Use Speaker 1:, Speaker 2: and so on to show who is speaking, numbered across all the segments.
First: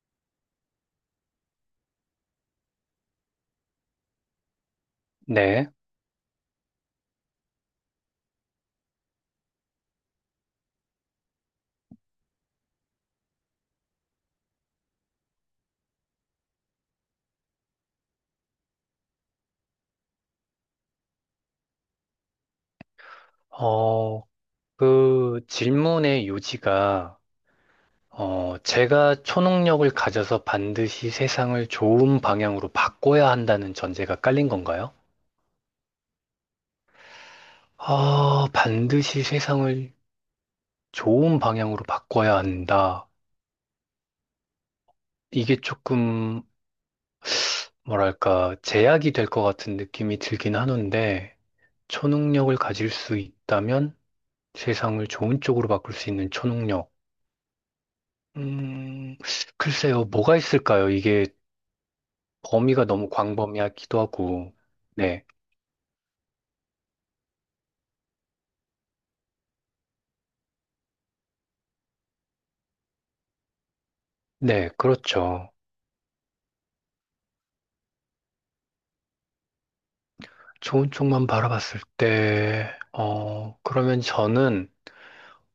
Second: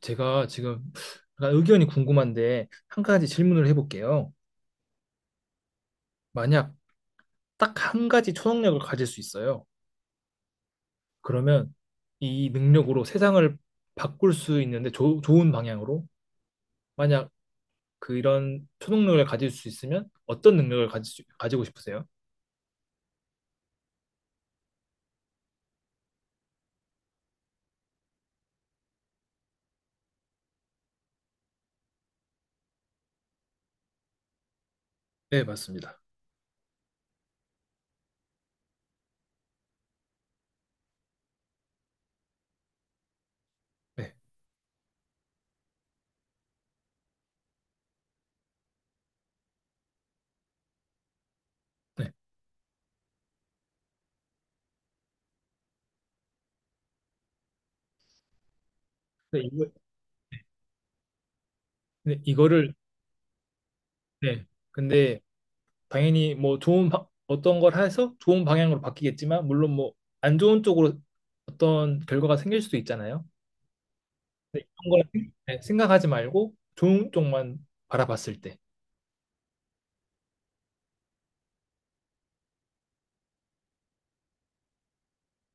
Speaker 1: 제가 지금 약간 의견이 궁금한데 한 가지 질문을 해볼게요.
Speaker 2: 네.
Speaker 1: 만약 딱 한 가지 초능력을 가질 수 있어요. 그러면 이 능력으로 세상을 바꿀 수 있는데 좋은 방향으로 만약 그런 초능력을 가질 수 있으면 어떤 능력을 가지고 싶으세요?
Speaker 2: 어, 그 질문의 요지가, 제가 초능력을 가져서 반드시 세상을 좋은 방향으로 바꿔야 한다는 전제가 깔린 건가요?
Speaker 1: 네, 맞습니다.
Speaker 2: 아, 반드시 세상을 좋은 방향으로 바꿔야 한다.
Speaker 1: 네.
Speaker 2: 이게 조금, 뭐랄까, 제약이 될 것 같은 느낌이 들긴 하는데,
Speaker 1: 네.
Speaker 2: 초능력을 가질 수 있다면 세상을 좋은 쪽으로 바꿀 수 있는 초능력. 음,
Speaker 1: 근데 이거,
Speaker 2: 글쎄요, 뭐가 있을까요? 이게
Speaker 1: 근데 이거를
Speaker 2: 범위가 너무 광범위하기도
Speaker 1: 네.
Speaker 2: 하고,
Speaker 1: 근데
Speaker 2: 네,
Speaker 1: 당연히 뭐 어떤 걸 해서 좋은 방향으로 바뀌겠지만 물론 뭐 안 좋은 쪽으로 어떤 결과가 생길 수도 있잖아요. 근데
Speaker 2: 네,
Speaker 1: 이런 걸
Speaker 2: 그렇죠.
Speaker 1: 네, 생각하지 말고 좋은 쪽만 바라봤을 때.
Speaker 2: 좋은 쪽만 바라봤을 때, 그러면 저는,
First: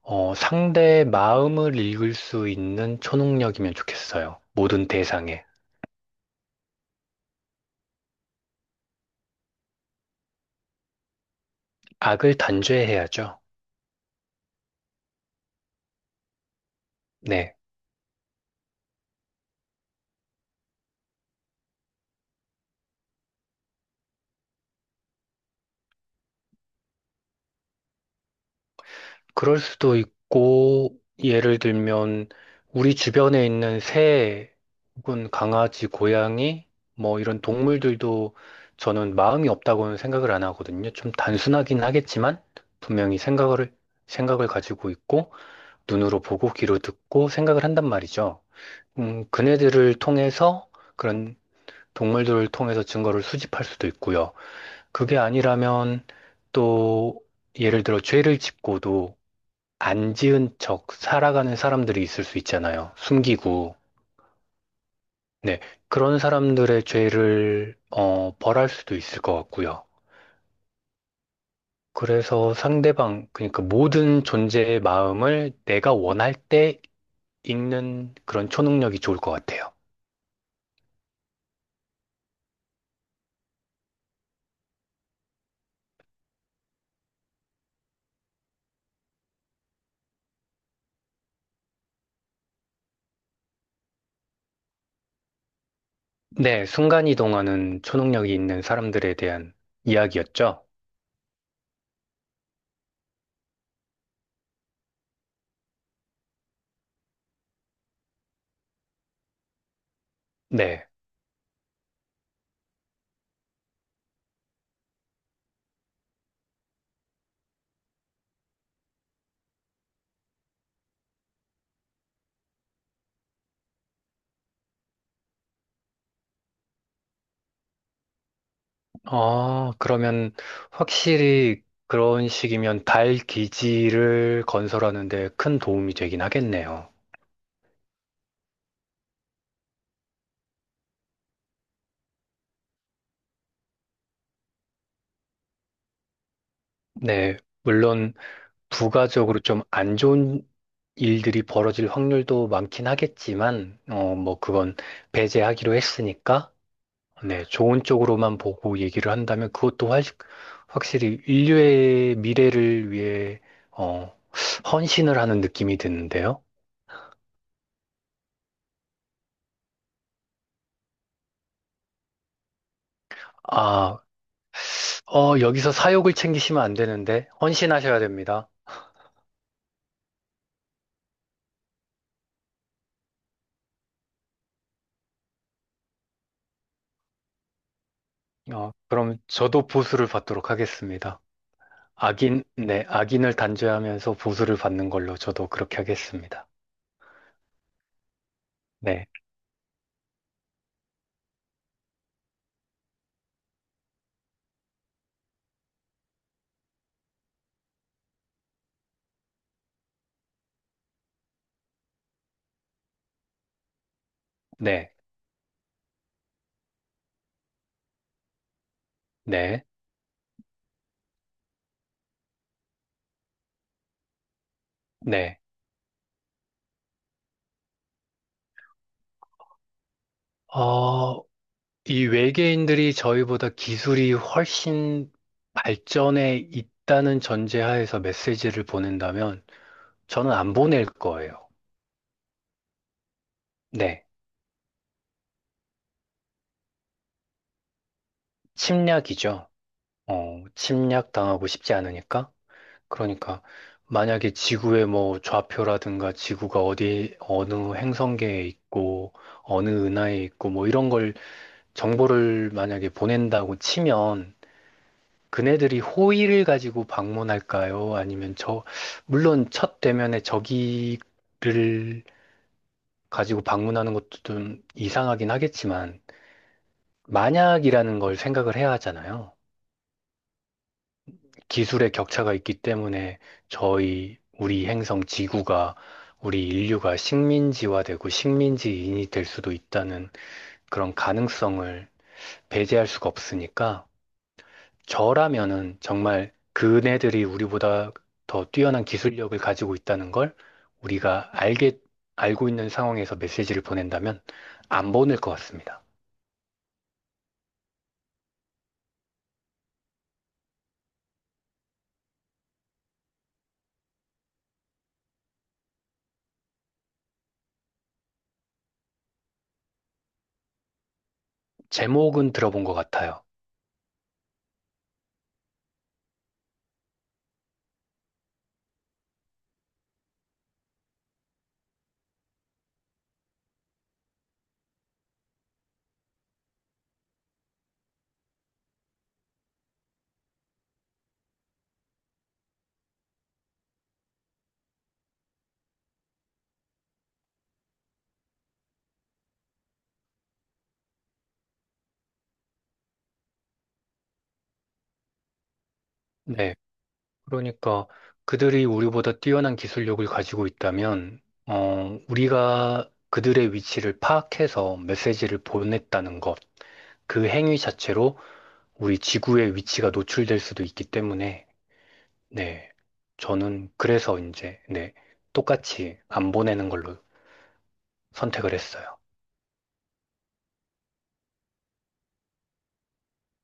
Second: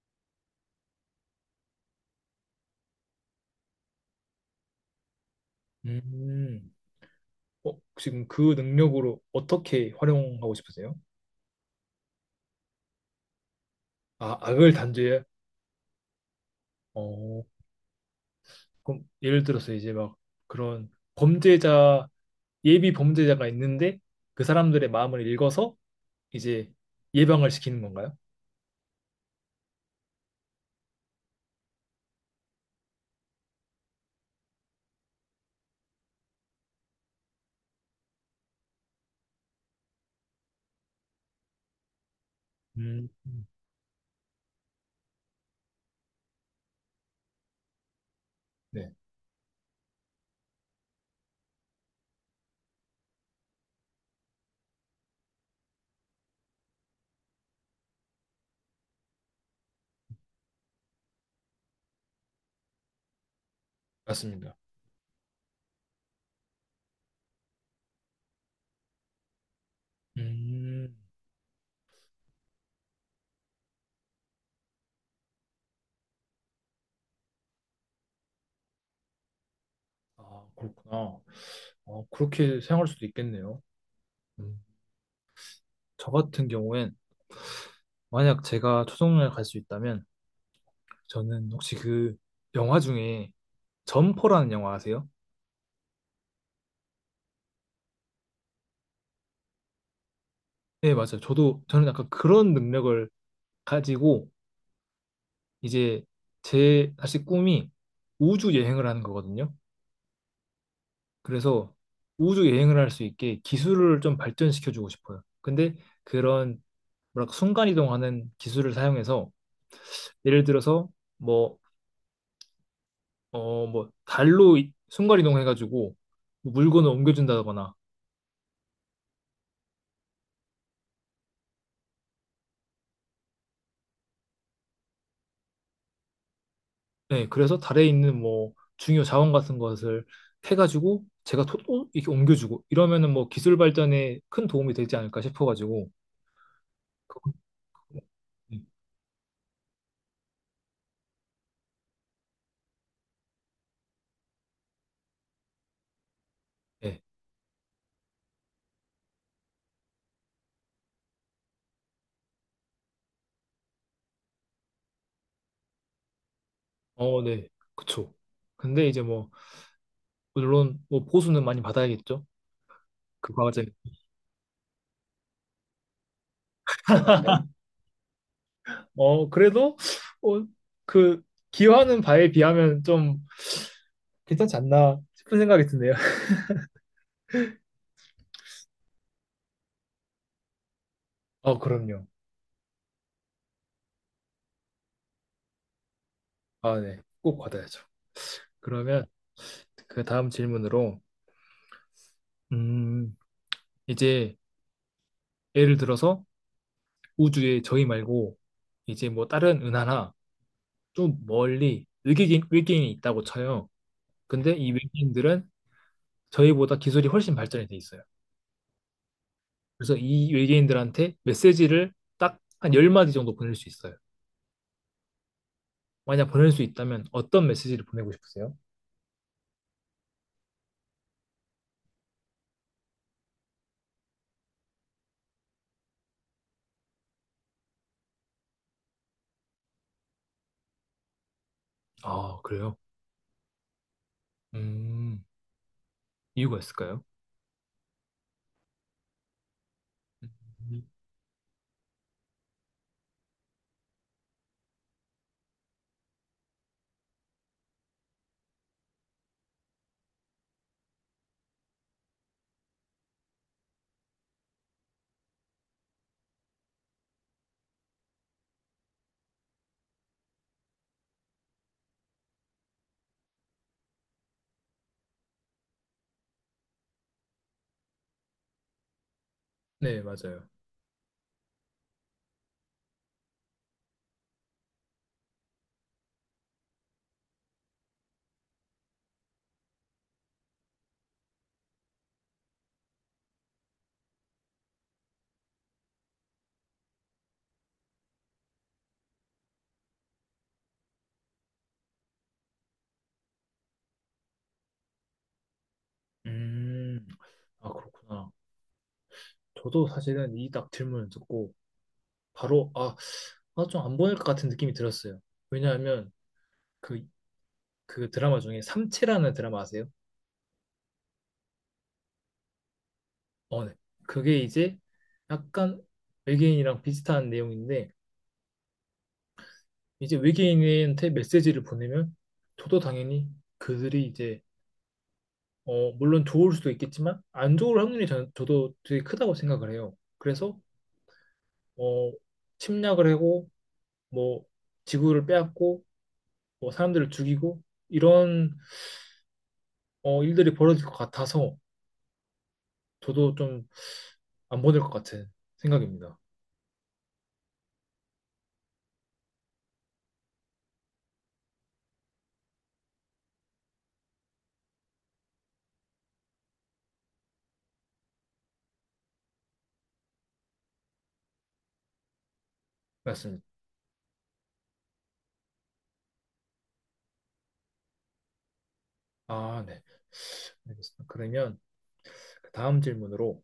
Speaker 2: 상대의 마음을 읽을 수 있는 초능력이면 좋겠어요. 모든 대상에.
Speaker 1: 음. 어, 지금 그 능력으로 어떻게 활용하고 싶으세요?
Speaker 2: 악을 단죄해야죠.
Speaker 1: 아, 악을 단죄해? 어,
Speaker 2: 네.
Speaker 1: 그럼 예를 들어서 이제 막 그런 범죄자, 예비 범죄자가 있는데 그 사람들의 마음을 읽어서 이제 예방을 시키는 건가요?
Speaker 2: 그럴 수도 있고, 예를 들면, 우리 주변에 있는 새 혹은 강아지, 고양이, 뭐 이런 동물들도 저는 마음이 없다고는 생각을 안 하거든요. 좀 단순하긴 하겠지만,
Speaker 1: 음,
Speaker 2: 분명히 생각을 가지고 있고, 눈으로 보고, 귀로 듣고, 생각을 한단 말이죠.
Speaker 1: 네,
Speaker 2: 그네들을 통해서, 그런 동물들을 통해서 증거를 수집할 수도 있고요. 그게 아니라면, 또, 예를 들어 죄를 짓고도, 안 지은 척 살아가는 사람들이 있을 수 있잖아요. 숨기고.
Speaker 1: 맞습니다.
Speaker 2: 네. 그런 사람들의 죄를, 벌할 수도 있을 것 같고요.
Speaker 1: 음,
Speaker 2: 그래서 상대방, 그러니까 모든 존재의 마음을 내가 원할 때 읽는 그런 초능력이 좋을 것 같아요.
Speaker 1: 아, 그렇구나. 어, 그렇게 생각할 수도 있겠네요. 음, 저 같은 경우엔 만약 제가 초정을 갈 수 있다면 저는 혹시 그 영화 중에 점퍼라는 영화 아세요?
Speaker 2: 네. 순간이동하는 초능력이 있는 사람들에 대한 이야기였죠.
Speaker 1: 네, 맞아요. 저도 저는 약간 그런 능력을 가지고 이제 제 사실 꿈이 우주 여행을 하는 거거든요.
Speaker 2: 네.
Speaker 1: 그래서 우주 여행을 할 수 있게 기술을 좀 발전시켜 주고 싶어요. 근데 그런 뭐랄까 순간 이동하는 기술을 사용해서 예를 들어서 뭐 뭐 달로 순간 이동해 가지고 물건을 옮겨준다거나
Speaker 2: 아 그러면 확실히 그런 식이면 달 기지를 건설하는 데 큰 도움이 되긴 하겠네요.
Speaker 1: 네, 그래서 달에 있는 뭐 중요 자원 같은 것을 해가지고 제가 토, 어? 이렇게 옮겨주고 이러면은 뭐 기술 발전에 큰 도움이 되지 않을까 싶어가지고 그
Speaker 2: 네, 물론
Speaker 1: 네,
Speaker 2: 부가적으로 좀 안 좋은 일들이 벌어질 확률도 많긴 하겠지만, 뭐 그건 배제하기로 했으니까,
Speaker 1: 네.
Speaker 2: 네, 좋은 쪽으로만 보고 얘기를 한다면 그것도 확실히 인류의 미래를 위해, 어, 헌신을 하는 느낌이 드는데요.
Speaker 1: 어, 네, 그쵸. 근데 이제 뭐 물론 뭐 보수는 많이 받아야겠죠. 그 과제.
Speaker 2: 아, 여기서 사욕을 챙기시면 안 되는데, 헌신하셔야 됩니다.
Speaker 1: 어, 그래도 어, 그 기여하는 바에 비하면 좀 괜찮지 않나 싶은 생각이 드네요.
Speaker 2: 그럼 저도 보수를 받도록 하겠습니다.
Speaker 1: 어, 그럼요.
Speaker 2: 악인, 네, 악인을 단죄하면서 보수를 받는 걸로 저도 그렇게 하겠습니다.
Speaker 1: 아, 네. 꼭 받아야죠. 그러면
Speaker 2: 네,
Speaker 1: 그 다음 질문으로, 음, 이제 예를 들어서 우주에 저희 말고 이제 뭐 다른 은하나 좀 멀리 외계인이 있다고 쳐요. 근데 이
Speaker 2: 네,
Speaker 1: 외계인들은 저희보다 기술이 훨씬 발전이 돼 있어요.
Speaker 2: 네,
Speaker 1: 그래서 이 외계인들한테 메시지를 딱 한 10마디 정도 보낼 수 있어요.
Speaker 2: 네.
Speaker 1: 만약 보낼 수 있다면 어떤 메시지를 보내고 싶으세요?
Speaker 2: 어, 이 외계인들이 저희보다 기술이 훨씬 발전해 있다는 전제하에서 메시지를 보낸다면 저는 안 보낼 거예요.
Speaker 1: 아, 그래요?
Speaker 2: 네,
Speaker 1: 음, 이유가 있을까요?
Speaker 2: 침략이죠.
Speaker 1: 음,
Speaker 2: 침략 당하고 싶지 않으니까. 그러니까 만약에 지구의 뭐 좌표라든가 지구가 어디 어느 행성계에 있고 어느 은하에 있고 뭐 이런 걸 정보를 만약에 보낸다고 치면 그네들이 호의를 가지고 방문할까요? 아니면 저 물론 첫 대면에 저기를 가지고 방문하는 것도 좀 이상하긴 하겠지만 만약이라는 걸 생각을 해야 하잖아요.
Speaker 1: 네, 맞아요.
Speaker 2: 기술의 격차가 있기 때문에 저희, 우리 행성 지구가, 우리 인류가 식민지화되고 식민지인이 될 수도 있다는 그런 가능성을 배제할 수가 없으니까 저라면은 정말 그네들이 우리보다 더 뛰어난 기술력을 가지고 있다는 걸 우리가 알게, 알고 있는 상황에서 메시지를 보낸다면 안 보낼 것 같습니다.
Speaker 1: 음, 아, 그렇구나. 저도 사실은 이 딱 질문을 듣고 바로, 아, 아, 좀 안 보낼 것 같은 느낌이 들었어요. 왜냐하면 그, 그 드라마 중에 삼체라는 드라마 아세요?
Speaker 2: 제목은 들어본 것 같아요.
Speaker 1: 어, 네. 그게 이제 약간 외계인이랑 비슷한 내용인데 이제 외계인한테 메시지를 보내면 저도 당연히 그들이 이제 어, 물론 좋을 수도 있겠지만 안 좋을 확률이 저도 되게 크다고 생각을 해요. 그래서 어, 침략을 하고 뭐 지구를 빼앗고 뭐 사람들을 죽이고 이런 어, 일들이 벌어질 것 같아서 저도 좀 안 보낼 것 같은 생각입니다.
Speaker 2: 네. 그러니까 그들이 우리보다 뛰어난 기술력을 가지고 있다면, 우리가 그들의 위치를 파악해서 메시지를 보냈다는 것, 그 행위 자체로 우리 지구의 위치가 노출될 수도 있기 때문에, 네.
Speaker 1: 맞습니다.
Speaker 2: 저는 그래서 이제, 네. 똑같이 안 보내는 걸로 선택을 했어요.
Speaker 1: 아, 네. 알겠습니다. 그러면 그 다음 질문으로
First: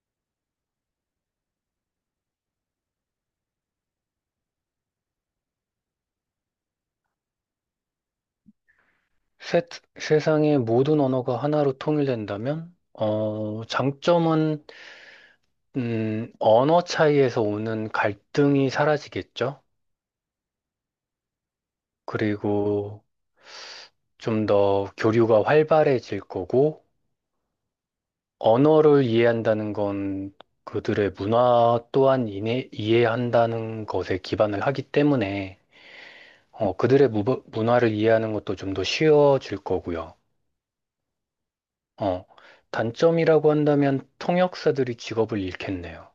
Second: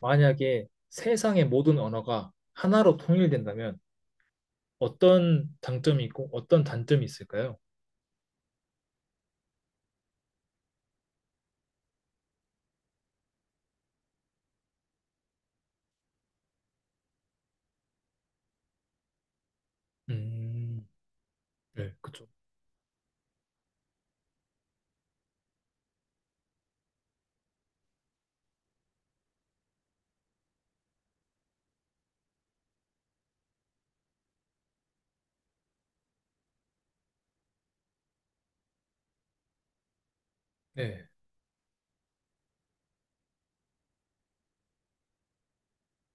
Speaker 1: 만약에 세상의 모든 언어가 하나로 통일된다면 어떤 장점이 있고 어떤 단점이 있을까요?
Speaker 2: 세, 세상의 모든 언어가 하나로 통일된다면, 장점은, 언어 차이에서 오는 갈등이 사라지겠죠?
Speaker 1: 음, 네, 그쵸.
Speaker 2: 그리고 좀 더 교류가 활발해질 거고, 언어를 이해한다는 건 그들의 문화 또한 이해한다는 것에 기반을 하기 때문에, 그들의 문화를 이해하는 것도 좀 더 쉬워질 거고요.
Speaker 1: 네.
Speaker 2: 어, 단점이라고 한다면 통역사들이 직업을 잃겠네요.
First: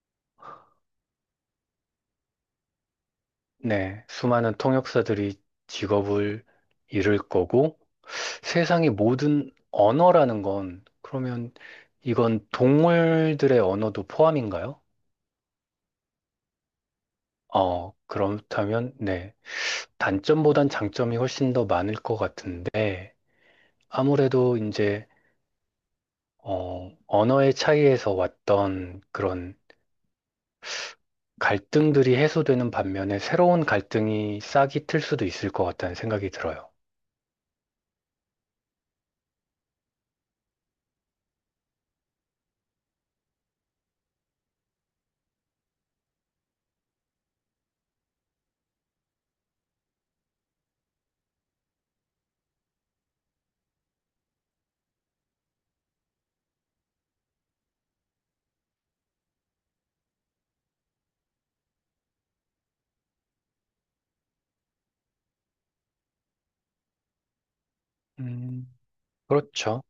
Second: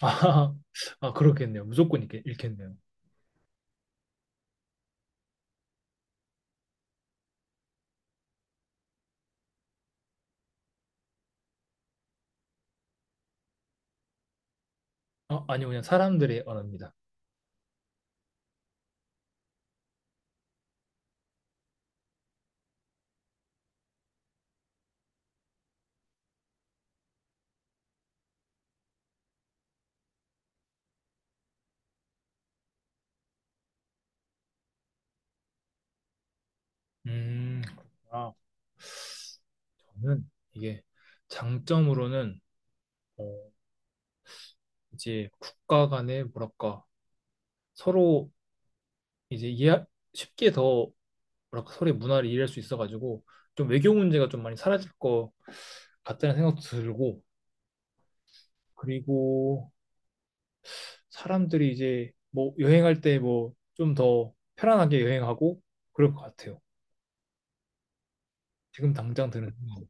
Speaker 1: 아, 아, 그렇겠네요. 무조건 읽겠네요.
Speaker 2: 네, 수많은 통역사들이 직업을 잃을 거고, 세상의 모든 언어라는 건, 그러면 이건 동물들의 언어도 포함인가요?
Speaker 1: 아, 아니요, 그냥 사람들의 언어입니다.
Speaker 2: 어, 그렇다면, 네. 단점보단 장점이 훨씬 더 많을 것 같은데, 아무래도 이제, 언어의 차이에서 왔던 그런 갈등들이 해소되는 반면에 새로운 갈등이 싹이 틀 수도 있을 것 같다는 생각이 들어요.
Speaker 1: 음, 아, 저는 이게 장점으로는 어, 이제 국가 간의 뭐랄까 서로 이제 이해 쉽게 더 뭐랄까 서로의 문화를 이해할 수 있어가지고 좀 외교 문제가 좀 많이 사라질 것 같다는 생각도 들고 그리고 사람들이 이제 뭐 여행할 때 뭐 좀 더 편안하게 여행하고 그럴 것 같아요.
Speaker 2: 음,
Speaker 1: 지금 당장 드는
Speaker 2: 그렇죠.
Speaker 1: 생각.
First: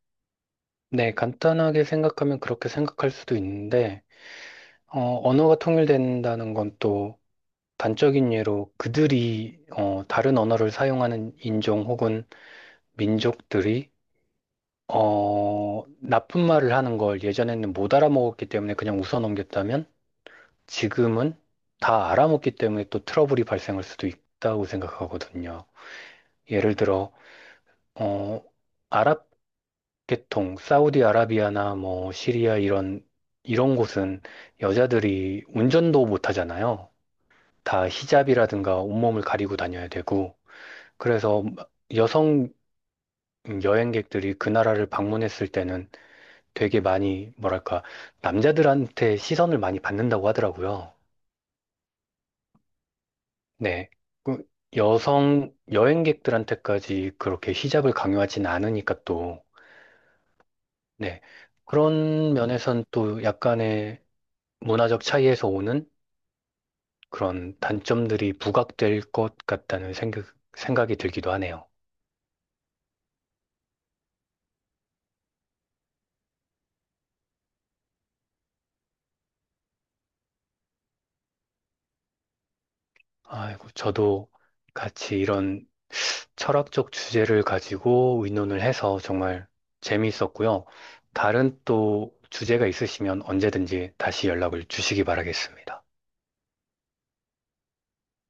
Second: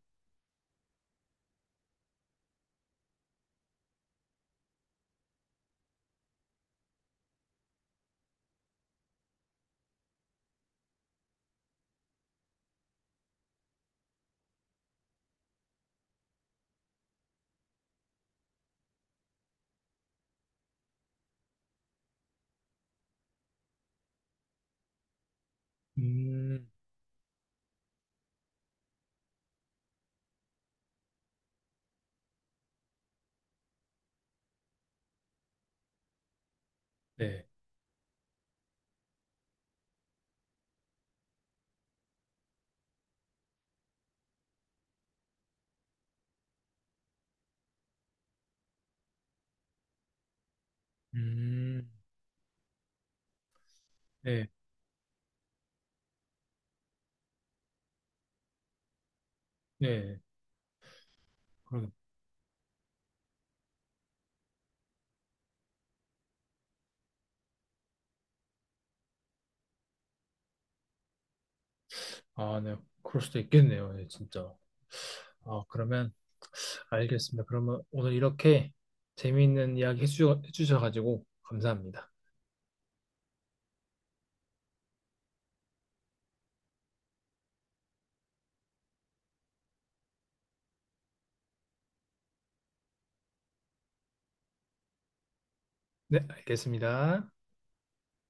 Speaker 2: 네, 간단하게 생각하면 그렇게 생각할 수도 있는데, 언어가 통일된다는 건 또 단적인 예로 그들이, 다른 언어를 사용하는 인종 혹은 민족들이, 나쁜 말을 하는 걸 예전에는 못 알아먹었기 때문에 그냥 웃어 넘겼다면, 지금은 다 알아먹기 때문에 또 트러블이 발생할 수도 있다고 생각하거든요.
Speaker 1: 음,
Speaker 2: 예를 들어, 어, 아랍 보통 사우디아라비아나 뭐 시리아 이런 이런 곳은 여자들이 운전도 못 하잖아요.
Speaker 1: 네,
Speaker 2: 다 히잡이라든가 온몸을 가리고 다녀야 되고 그래서 여성 여행객들이 그 나라를 방문했을 때는 되게 많이 뭐랄까 남자들한테 시선을 많이 받는다고 하더라고요.
Speaker 1: 음,
Speaker 2: 네. 그
Speaker 1: 네,
Speaker 2: 여성 여행객들한테까지 그렇게 히잡을 강요하진 않으니까 또
Speaker 1: 네,
Speaker 2: 네.
Speaker 1: 그러,
Speaker 2: 그런 면에선 또 약간의 문화적 차이에서 오는 그런 단점들이 부각될 것 같다는 생각이 들기도 하네요.
Speaker 1: 아, 네, 그럴 수도 있겠네요, 네, 진짜. 아, 그러면 알겠습니다. 그러면 오늘 이렇게 재미있는 이야기 해주셔가지고 감사합니다.
Speaker 2: 아이고, 저도 같이 이런 철학적 주제를 가지고 의논을 해서 정말 재미있었고요. 다른 또 주제가 있으시면 언제든지 다시 연락을 주시기 바라겠습니다.
Speaker 1: 네, 알겠습니다.